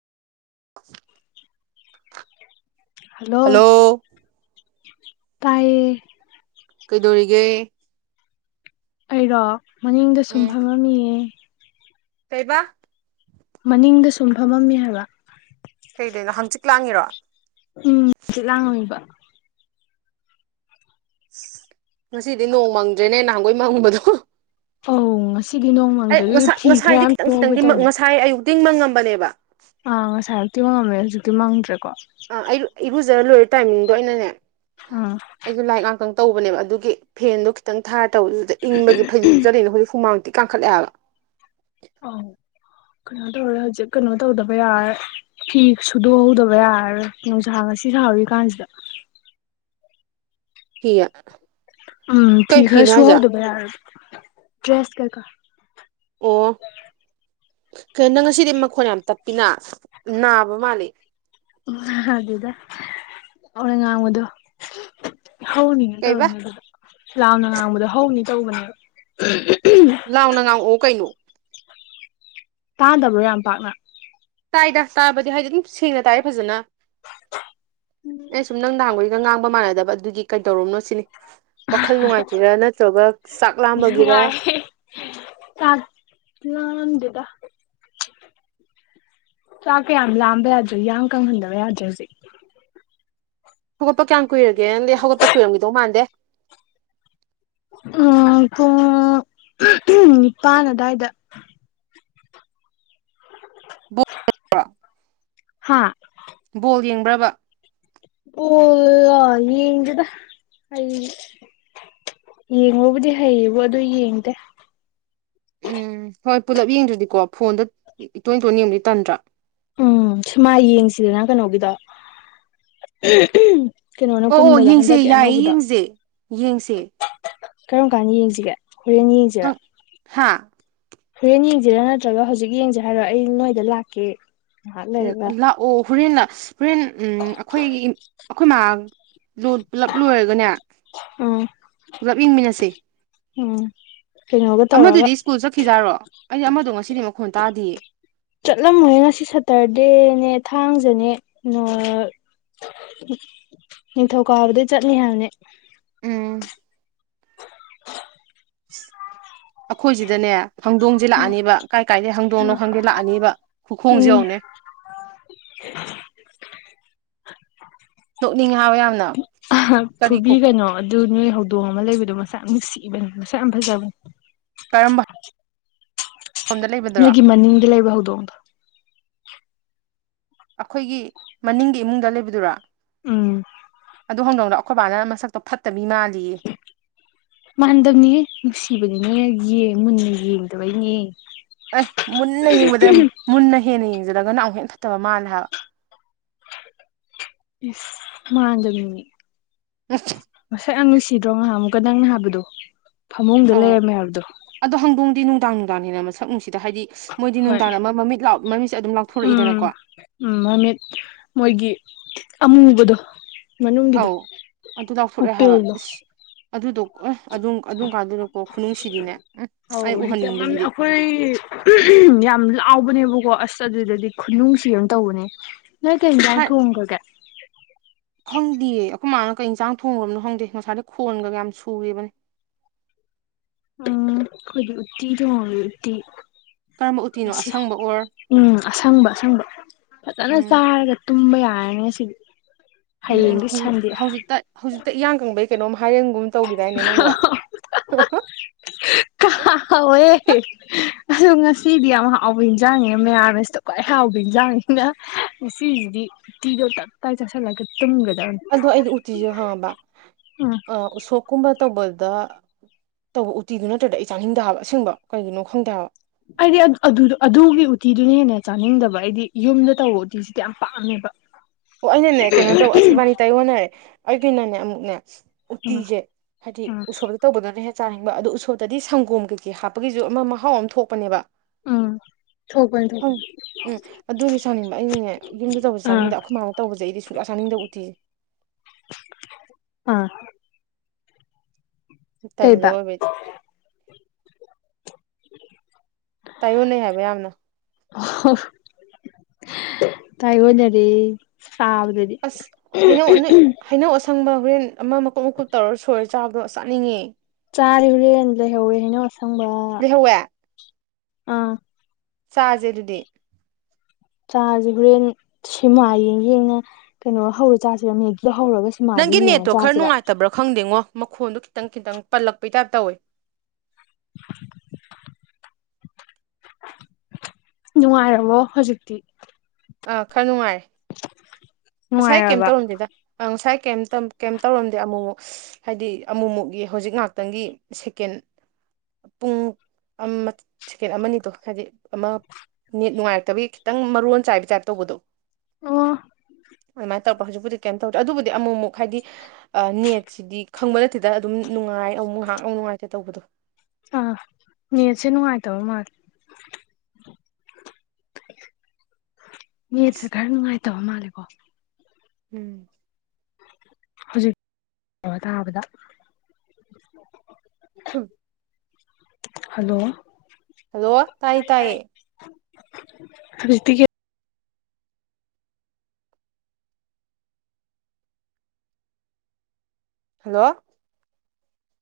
Hello ꯇꯥꯏꯌꯦ ꯀꯩꯗꯧꯔꯤꯒꯦ ꯑꯩꯔꯣ ꯃꯅꯤꯡꯗ ꯁꯨꯝ ꯎꯝ ꯐꯪꯂꯝꯃꯤꯌꯦ ꯀꯩꯕꯥ ꯃꯅꯤꯡꯗ ꯁꯨꯝ ꯐꯝꯃꯝꯃꯤ ꯍꯥꯏꯕ ꯀꯩꯗꯣꯔꯤꯅꯣ ꯍꯪꯆꯤꯠ ꯂꯥꯡꯉꯤꯔꯣ ꯎꯝ ꯍꯪꯆꯤꯠ ꯂꯥꯡꯉꯝꯃꯤꯕ ꯉꯁꯤꯗꯤ ꯅꯣꯡ ꯃꯪꯗ꯭ꯔꯦꯅꯦ ꯅꯍꯥꯟꯒꯣꯏ ꯃꯪꯕꯗꯣ ꯑꯧ ꯉꯁꯤꯗꯤ ꯅꯣꯡ ꯑꯩ ꯃꯪꯗ꯭ꯔꯗꯤ ꯉꯁꯥꯏ ꯐꯤ ꯈꯔ ꯉꯁꯥꯏꯗꯤ ꯌꯥꯝ ꯈꯤꯇꯪ ꯁꯨꯍꯧꯒꯦ ꯈꯤꯇꯪꯗꯤ ꯇꯧꯅꯦ ꯉꯁꯥꯏ ꯑꯌꯨꯛꯇ ꯃꯪꯉꯝꯕꯅꯦꯕ ꯑꯥ ꯉꯁꯥꯏ ꯑꯌꯨꯛꯇꯤ ꯃꯪꯉꯝꯃꯦ ꯍꯧꯖꯤꯛꯇꯤ ꯃꯪꯗ꯭ꯔꯦꯀꯣ ꯑ ꯑꯩ ꯏꯔꯨꯖ ꯂꯣꯏꯔ ꯇꯥꯏꯃꯤꯡꯗꯣ ꯑꯩꯅꯅꯦ ꯎꯝ ꯑꯩꯁꯨ ꯂꯥꯏꯔꯤꯛ ꯉꯥꯛꯇꯪ ꯇꯧꯕꯅꯦꯕ ꯑꯗꯨꯒꯤ ꯐꯦꯟꯗꯣ ꯈꯤꯇꯪ ꯊꯥꯔ ꯇꯧꯕꯗꯨꯗ ꯏꯪꯕꯒꯤ ꯐꯩ [unintelligible] ꯀꯥꯡꯈꯠꯂꯛꯑꯦ ꯍꯥꯏꯕ ꯑꯣ ꯀꯩꯅꯣ ꯇꯧꯔꯦ ꯍꯧꯖꯤꯛ ꯀꯩꯅꯣ ꯇꯧꯗꯕ ꯌꯥꯔꯣꯏ ꯐꯤ ꯁꯨꯗꯣꯛꯍꯧꯗꯕ ꯌꯥꯔꯔꯣꯏ ꯅꯨꯡꯁꯥ ꯉꯁꯤ ꯁꯥꯍꯧꯔꯤ ꯀꯥꯟꯁꯤꯗ ꯐꯤ ꯎꯝ ꯐꯤ ꯈꯔ ꯁꯨꯍꯧꯗꯕ ꯌꯥꯔꯣꯏ ꯗ꯭ꯔꯦꯁ ꯀꯩꯀꯥ ꯑꯣ ꯀꯩꯅꯣ ꯅꯪ ꯉꯁꯤꯗꯤ ꯃꯈꯣꯟ ꯌꯥꯝ ꯇꯞꯄꯤꯅ ꯅꯥꯕ ꯃꯥꯜꯂꯤ ꯅꯥꯗꯦꯗ [unintelligible] ꯉꯥꯡꯕꯗꯨ ꯍꯧꯅꯤ ꯀꯩꯕꯥ ꯇꯧꯅꯤ ꯑꯗꯨꯗ ꯂꯥꯎꯅ ꯉꯥꯡꯕꯗ ꯍꯧꯅꯤ ꯇꯧꯕꯅꯦꯕ ꯂꯥꯎꯅ ꯉꯥꯡꯉꯛꯑꯣ ꯀꯩꯅꯣ꯫ ꯇꯥꯗꯕ꯭ꯔꯣ ꯌꯥꯝ ꯄꯥꯛꯅ ꯇꯥꯏꯗ ꯇꯥꯕꯗꯤ ꯍꯥꯏꯗꯤ ꯑꯗꯨꯝ ꯁꯦꯡꯅ ꯇꯥꯏ ꯐꯖꯅ ꯑꯦ ꯁꯨꯝ ꯅꯪ ꯅꯍꯥꯡꯕꯩꯒ ꯉꯥꯡꯕ ꯃꯥꯟꯅꯗꯕ ꯑꯗꯨꯒꯤ ꯀꯩꯗꯧꯔꯕꯅꯣ ꯁꯤꯅꯤ꯫ ꯋꯥꯈꯜ ꯅꯨꯡꯉꯥꯏꯇꯔꯥ ꯅꯠꯇ꯭ꯔꯒ ꯆꯥꯛ ꯂꯥꯝꯕꯒꯤꯔ꯫ ꯅꯨꯡꯉꯥꯏ ꯆꯥꯛ ꯂꯥꯝꯗꯦꯗ꯫ ꯆꯥꯛ ꯀꯌꯥꯝ ꯌꯥꯝ ꯂꯥꯝꯕ ꯌꯥꯗ꯭ꯔꯦ ꯌꯥꯡ ꯀꯪꯍꯟꯗꯕ ꯌꯥꯗ꯭ꯔꯦ ꯍꯧꯖꯤꯛ ꯍꯧꯒꯠꯄ ꯀꯌꯥꯝ ꯀꯨꯏꯔꯒꯦ ꯅꯪꯗꯤ ꯍꯧꯒꯠꯄ ꯀꯨꯏꯔꯝꯈꯤꯗꯧ ꯃꯥꯟꯗꯦ ꯎꯝ ꯄꯨꯡ ꯅꯤꯄꯥꯟ ꯑꯗꯨꯗꯥꯏꯗ [unintelligible] ꯍꯥꯥ ꯕꯣꯜ ꯌꯦꯡꯕ꯭ꯔꯕ ꯕꯣꯜꯂꯣ ꯌꯦꯗ ꯑꯩ ꯌꯦꯡꯉꯕꯨꯗꯤ ꯍꯩꯌꯦꯕꯣ ꯑꯗꯨ ꯌꯦꯡꯗꯦ ꯎꯝ ꯍꯣꯏ ꯄꯨꯂꯞ ꯌꯦꯡꯗ꯭ꯔꯗꯤꯀꯣ ꯐꯣꯟꯗ ꯏꯇꯣꯟ ꯏꯇꯣꯏ ꯌꯦꯡꯕꯗꯤ ꯇꯟꯗ꯭ꯔꯥ ꯎꯝ ꯁꯤꯃꯥ ꯌꯦꯡꯁꯤꯗꯅ ꯀꯩꯅꯣꯒꯤꯗꯣ ꯀꯩꯅꯣꯅ ꯑꯣ ꯑꯣ ꯀꯨꯝꯕꯗ ꯌꯦꯡꯁꯦ ꯍꯟꯗꯛꯀꯤ ꯌꯥꯏꯌꯦ ꯑꯅꯧꯕꯗꯣ ꯌꯦꯡꯁꯦ ꯌꯦꯡꯁꯦ ꯀꯔꯝ ꯀꯥꯟꯗ ꯌꯦꯡꯁꯤꯒꯦ ꯍꯣꯔꯦꯟ ꯌꯦꯡꯁꯤꯒ ꯍꯥꯥ ꯍꯣꯔꯦꯟ ꯌꯦꯡꯁꯤꯔꯥ ꯅꯠꯇ꯭ꯔꯒ ꯍꯧꯖꯤꯛ ꯌꯦꯡꯁꯦ ꯍꯥꯏꯔꯣ ꯑꯩ ꯅꯣꯏꯗ ꯂꯥꯛꯀꯦ ꯉꯥꯏꯍꯥꯛ ꯂꯩꯔꯒ ꯂꯥꯛꯑꯣ ꯍꯣꯔꯦꯟꯅ [unintelligible] ꯍꯣꯔꯦꯟ ꯎ ꯑꯈꯣꯏꯒꯤ ꯑꯈꯣꯏ ꯃꯃꯥꯗꯨ ꯄꯨꯂꯞ ꯂꯣꯏꯔꯒꯅꯦ ꯎꯝ ꯄꯨꯂꯞ ꯌꯦꯡꯃꯤꯟꯅꯁꯦ ꯎꯝ ꯀꯩꯅꯣꯒ ꯇꯧꯔꯒ ꯑꯃꯗꯨꯗꯤ ꯁ꯭ꯀꯨꯜ ꯆꯠꯈꯤꯖꯥꯔꯣ ꯑꯩꯗꯤ ꯑꯃꯗꯣ ꯉꯁꯤꯗꯤ ꯃꯈꯣꯟ ꯇꯥꯗꯤꯌꯦ ꯆꯠꯂꯝꯃꯣꯏꯍꯦ ꯉꯁꯤ ꯁꯇꯔꯗꯦꯅꯦ ꯊꯥꯡꯖꯦꯅꯦ꯫ ꯅꯤꯡꯊꯧꯀꯥꯕꯗ ꯆꯠꯅꯤ ꯍꯥꯏꯕꯅꯦ꯫ [inaudible] ꯑꯩꯈꯣꯏꯁꯤꯗꯅꯦ ꯍꯪꯗꯣꯡꯁꯦ ꯂꯥꯛꯑꯅꯤꯕ ꯀꯥꯏ ꯀꯥꯏꯗꯒꯤ ꯍꯥꯡꯗꯣꯡꯅꯣ ꯈꯪꯗꯦ ꯂꯥꯛꯑꯅꯤꯕ ꯈꯨꯈꯣꯡꯁꯦ ꯌꯧꯅꯦ꯫ [unintelligible] [unintelligible] ꯅꯣꯛꯅꯤꯉꯦ ꯍꯥꯏꯕ ꯌꯥꯝꯅ ꯀꯔꯤ ꯐꯨꯕꯤꯒꯅꯣ ꯑꯗꯨ ꯅꯣꯏ ꯍꯧꯗꯣꯡ ꯑꯃ ꯂꯩꯕꯗꯣ ꯃꯁꯥ ꯌꯥꯝ ꯅꯨꯡꯁꯤꯕꯅꯦ ꯃꯁꯥ ꯌꯥꯝ ꯐꯖꯕꯅꯦ ꯀꯔꯝꯕ ꯂꯣꯝꯗ ꯂꯩꯕꯗꯨꯔꯣ ꯅꯣꯏꯒꯤ ꯃꯅꯤꯡꯗꯤ ꯂꯩꯕ ꯍꯧꯗꯣꯡꯗꯣ꯫ ꯑꯩꯈꯣꯏꯒꯤ ꯃꯅꯤꯡꯒꯤ ꯏꯃꯨꯡꯗ ꯂꯩꯕꯗꯨꯔꯣ꯫ ꯎꯝ ꯑꯗꯨ ꯍꯧꯗꯧꯅ ꯑꯈꯣꯏ ꯕꯥꯅ ꯃꯁꯛꯇꯣ ꯐꯠꯇꯕꯤ ꯃꯥꯜꯂꯤꯌꯦ꯫ ꯃꯥꯟꯗꯕꯅꯤ ꯅꯨꯡꯁꯤꯕꯅꯤꯅꯦ ꯃꯨꯟꯅ ꯌꯦꯡꯗꯕꯩꯅꯦ꯫ ꯑꯦꯁ ꯃꯨꯟꯅ ꯌꯦꯡꯕꯗ ꯃꯨꯟꯅ ꯍꯦꯟꯅ ꯌꯦꯡꯖꯔꯒ ꯅꯅꯥ ꯑꯃꯨꯛ ꯍꯦ ꯐꯠꯇꯕ ꯃꯥꯜꯂꯦ ꯍꯥꯏꯕ ꯏꯁ ꯃꯥꯡꯖꯕꯅꯤ꯫ [unintelligible] ꯉꯁꯛ ꯅꯪ ꯅꯨꯡꯁꯤꯗ꯭ꯔꯣ ꯉꯍꯥꯛ ꯑꯃꯨꯛꯀ ꯅꯪꯅ ꯍꯥꯏꯕꯗꯣ ꯐꯃꯨꯡꯗ ꯑꯧ ꯂꯩꯔꯝꯃꯦ ꯍꯥꯏꯕꯗꯣ꯫ ꯑꯗꯣ ꯍꯪꯗꯣꯡꯗꯤ ꯅꯨꯡꯗꯥꯡ ꯅꯨꯡꯗꯥꯡ ꯍꯦꯟꯅ ꯃꯁꯛ ꯅꯨꯡꯁꯤꯗ ꯍꯥꯏꯗꯤ ꯃꯣꯏꯗꯤ ꯍꯣꯏ ꯅꯨꯡꯗꯥꯡ ꯑꯃ ꯃꯃꯤꯠ ꯃꯃꯤꯠꯁꯦ ꯑꯗꯨꯝ ꯎꯝ ꯂꯥꯎꯊꯣꯔꯛꯏꯗꯅꯀꯣ ꯎꯝ ꯃꯣꯃꯤꯠ ꯃꯣꯏꯒꯤ ꯑꯃꯨꯕꯗꯣ꯫ ꯃꯅꯨꯡꯒꯤꯗꯣ ꯑꯧ ꯑꯗꯨ ꯂꯥꯎꯊꯣꯔꯛꯑꯦ ꯍꯥꯏꯕ ꯄꯨꯄꯤꯜꯗꯣ ꯑꯗꯨꯗꯣ ꯑ ꯑꯗꯨꯝ ꯑꯗꯨꯝ ꯀꯥꯟꯗꯨꯗꯀꯣ ꯈꯨꯅꯨꯡꯁꯤꯗꯤꯅꯦ ꯑꯧ ꯑꯥꯏ ꯍꯦꯛ ꯎꯍꯟꯅꯤꯡꯕꯁꯤꯗꯤ [unintelligible] ꯌꯥꯝ ꯂꯥꯎꯕꯅꯦꯕꯀꯣ ꯑꯁ ꯑꯗꯨꯗꯗꯤ ꯈꯨꯅꯨꯡꯁꯤ ꯌꯥꯝ ꯇꯧꯕꯅꯦ꯫ ꯅꯣꯏ ꯀꯩꯏꯟꯖꯥꯡ ꯊꯣꯡꯈꯔꯒꯦ꯫ ꯈꯪꯗꯦꯌꯦ ꯑꯩꯈꯣꯏ ꯃꯥꯅ ꯀꯩ ꯌꯦꯟꯁꯥꯡ ꯊꯣꯡꯈ꯭ꯔꯕꯅꯣ ꯈꯪꯗꯦ ꯉꯁꯥꯏꯗ ꯈꯣꯟꯒ ꯌꯥꯝ ꯁꯨꯦꯔꯤꯕꯅꯦ꯫ ꯎꯝ ꯎꯇꯤ ꯇꯣꯡꯉ ꯎꯇꯤ ꯀꯔꯝꯕ ꯎꯇꯤꯅꯣ ꯃꯁꯤ ꯑꯁꯪꯕ ꯑꯣꯔ ꯎꯝ ꯑꯁꯪꯕ ꯑꯁꯪꯕ ꯐꯖꯅ ꯎꯝ ꯆꯥꯔꯒ ꯇꯨꯝꯕ ꯌꯥꯔꯅꯤ ꯁꯤꯗꯤ ꯎꯝ ꯍꯌꯦꯡꯒꯤ ꯍꯧꯖꯤꯛ ꯁꯟꯗꯤ ꯍꯧꯖꯤꯛꯇ ꯍꯧꯖꯤꯛꯇ ꯏꯌꯥꯡ ꯀꯪꯕꯩ ꯀꯩꯅꯣꯝ ꯍꯥꯏꯔꯦꯟꯒꯨꯝꯕ ꯇꯧꯈꯤꯗꯥꯏꯅꯦ ꯅꯪꯕ ꯍ ꯑꯗ ꯉꯁꯤꯗꯤ ꯌꯥꯝ ꯍꯥꯎꯕꯤꯅ ꯆꯥꯡꯉꯦ ꯃꯌꯥꯝꯃꯦꯁꯤꯇ ꯈ꯭ꯋꯥꯏ ꯍꯥꯎꯕꯤꯟ ꯆꯥꯡꯉꯦ ꯑꯗ ꯉꯁꯤꯁꯤꯗꯤ ꯎꯇꯤꯗꯣ ꯇꯞ ꯇꯥꯏ ꯆꯥꯁꯤꯜꯂꯒ ꯇꯨꯝꯒꯗꯕꯅꯤ ꯑꯗꯣ ꯑꯩꯗꯤ ꯎꯇꯤꯁꯨꯦ ꯍꯪꯉꯕ ꯎꯝ ꯑ ꯎꯁꯣꯞꯀꯨꯝꯕ ꯇꯧꯕꯗ ꯇꯧꯕ ꯎꯇꯤꯗꯨ ꯅꯠꯇ꯭ꯔꯗ ꯑꯩ ꯆꯥꯅꯤꯡꯟꯗꯕ ꯑꯁꯕ ꯀꯩꯒꯤꯅꯣ ꯈꯪꯗꯦ ꯍꯥꯏꯕ ꯍꯥꯏꯗꯤ ꯑꯗꯨꯒꯤ ꯎꯇꯤꯗꯨꯅ ꯍꯦꯟꯅ ꯆꯥꯅꯤꯡꯗꯕ ꯑꯩꯗꯤ ꯌꯨꯝꯗ ꯇꯧꯕ ꯎꯇꯤꯁꯤꯗꯤ ꯌꯥꯝ ꯄꯥꯝꯃꯦꯕ ꯑꯣ ꯑꯩꯅꯅꯦ ꯀꯩꯅꯣ ꯇꯧꯕ ꯑꯁ ꯏꯕꯥꯅꯤ ꯇꯥꯏ ꯍꯣꯟꯅꯔꯦ ꯑꯩꯒꯤꯅꯅꯦ ꯑꯃꯨꯛꯅꯦ ꯎꯝ ꯎꯇꯤꯖꯦ ꯍꯥꯏꯇ ꯎꯝ ꯎ ꯁꯕ ꯇꯧꯕꯗꯨꯅ ꯍꯦꯛ ꯆꯥꯅꯤꯡꯕ ꯑꯗꯨ ꯎꯁꯣꯠꯇꯗꯤ ꯁꯪꯒꯣꯝ ꯀꯩꯀꯩ ꯍꯥꯞꯄꯒꯤꯁꯨ ꯑꯃ ꯃꯍꯥꯎ ꯑꯃ ꯊꯣꯛꯄꯅꯦꯕ ꯎꯝ ꯊꯣꯛꯄꯅꯤ ꯊꯣꯛꯄꯅꯤ ꯍ ꯎꯝ ꯑꯗꯨꯒꯤ ꯆꯥꯅꯤꯡꯕ ꯑꯩꯅꯅꯦ ꯌꯨꯝꯗ ꯇꯧꯕꯁ ꯑꯥ ꯁꯥꯥꯅꯤꯡꯗ ꯑꯩ ꯁꯨꯃꯅ ꯇꯧꯕꯁꯦ ꯑꯩꯗꯤ ꯁꯛ ꯑꯁꯥꯅꯤꯡꯗ ꯎꯇꯤꯁꯦ ꯑꯥ ꯇꯂꯦ ꯀꯩꯕ ꯍꯣꯏꯕꯦ ꯇꯥꯏꯌꯅꯩ ꯍꯥꯏꯕ ꯌꯥꯝꯅ ꯇꯥꯏꯣꯟꯅꯔꯦ ꯁꯥꯕꯗꯗꯤ ꯑꯁ ꯍꯥꯏꯩꯅꯧ ꯅꯣꯏ ꯍꯩꯅꯧ ꯑꯁꯪꯕ ꯒ꯭ꯔꯦꯟ ꯑꯃ ꯃꯀꯨꯞ ꯃꯀꯨꯞ ꯇꯧꯔ ꯁꯣꯏꯔ ꯆꯥꯛꯗꯣ ꯆꯥꯅꯤꯡꯉꯦ ꯆꯥꯔꯤꯕ ꯍꯔꯦꯅ ꯂꯩꯍꯧꯋꯦ ꯍꯥꯏꯩꯅꯧ ꯑꯁꯪꯕ ꯂꯩꯍꯋꯦ ꯑꯥ ꯆꯥꯁꯦ ꯑꯗꯨꯗꯤ ꯆꯥꯁꯤ ꯍꯣꯔꯦꯟ ꯁꯤꯃꯥ ꯌꯦꯡ ꯌꯦꯡꯅ ꯀꯩꯅꯣ ꯍꯧꯔꯦ ꯆꯥꯁꯤꯔ ꯃ ꯍꯧꯔꯒ ꯁꯤꯃꯥꯗꯨ ꯅꯪꯒꯤ ꯌꯦꯡꯉ ꯅꯦꯠꯇꯣ ꯈꯔ ꯆꯥꯁꯤꯔ ꯅꯨꯡꯉꯥꯏꯇꯕ꯭ꯔꯥ ꯈꯪꯗꯦꯉꯣ ꯃꯈꯣꯟꯗꯣ ꯈꯤꯇꯪ ꯈꯤꯇꯪ ꯄꯜꯂꯛꯄꯩ ꯇꯥꯏꯞ ꯇꯧꯋꯦ [unintelligible] ꯅꯨꯡꯉꯥꯏꯔꯕꯣ ꯍꯧꯖꯤꯛꯇꯤ ꯑꯥ ꯈꯔ ꯅꯨꯡꯉꯥꯏꯔꯦ ꯉꯁꯥꯏ ꯀꯩꯝ ꯅꯨꯡꯉꯥꯏꯔꯕ ꯇꯧꯔꯝꯗꯦꯗ ꯉꯁꯥꯏ ꯀꯩꯝ ꯀꯩꯝ ꯇꯧꯔꯝꯗꯦ ꯑꯃꯨꯛꯃꯨꯛ ꯍꯥꯏꯗꯤ ꯑꯃꯨꯛ ꯃꯨꯛꯀꯤ ꯍꯧꯖꯤꯛ ꯉꯥꯛꯇꯪꯒꯤ ꯁꯦꯀꯦꯟ ꯄꯨꯡ ꯑꯃ ꯁꯦꯀꯦꯟ ꯑꯃꯥ ꯑꯅꯤꯗꯣ ꯍꯥꯏꯗꯤ ꯑꯃ ꯅꯦꯠ ꯅꯨꯡꯉꯥꯏꯔꯛꯇꯕꯒꯤ ꯈꯤꯇꯪ ꯃꯥꯔꯣꯟ ꯆꯥꯏꯕꯩ ꯇꯥꯏꯞꯇ ꯇꯧꯕꯥꯗꯣ ꯑꯣ ꯑꯗꯨꯃꯥꯏꯅ ꯇꯧꯔꯛꯄ ꯍꯧꯖꯤꯛꯄꯨꯗꯤ ꯀꯩꯝ ꯇꯧꯔꯦ ꯑꯗꯨꯕꯨꯗꯤ ꯑꯃꯨꯛꯃꯨꯛ ꯍꯥꯏꯗꯤ ꯅꯦꯠꯁꯤꯗꯤ ꯈꯪꯕ ꯅꯠꯇꯦꯗ ꯑꯗꯨꯝ ꯅꯨꯡꯉꯥꯏ ꯑꯃꯨ ꯉꯥꯏꯍꯥꯛꯥꯎ ꯅꯨꯡꯉꯥꯏꯇꯦ ꯇꯧꯕꯗꯣ ꯑꯥ ꯌꯦꯁꯦꯅꯅꯨꯡꯉꯥꯏ ꯇꯕ ꯃꯥꯜ ꯃꯤꯠꯁ ꯈꯔꯅꯤꯅꯨꯡꯥꯏ ꯇꯋꯥ ꯃꯥꯂꯦꯒꯣ ꯎꯝ ꯍꯧꯖꯤꯛ ꯇꯥꯕꯗ ꯍꯜꯂꯣ ꯍꯜꯂꯣ ꯇꯥꯏ ꯇꯥꯏꯌꯦ ꯍꯧꯖꯤꯛꯇꯥꯒꯤ ꯍꯥꯜꯂꯣ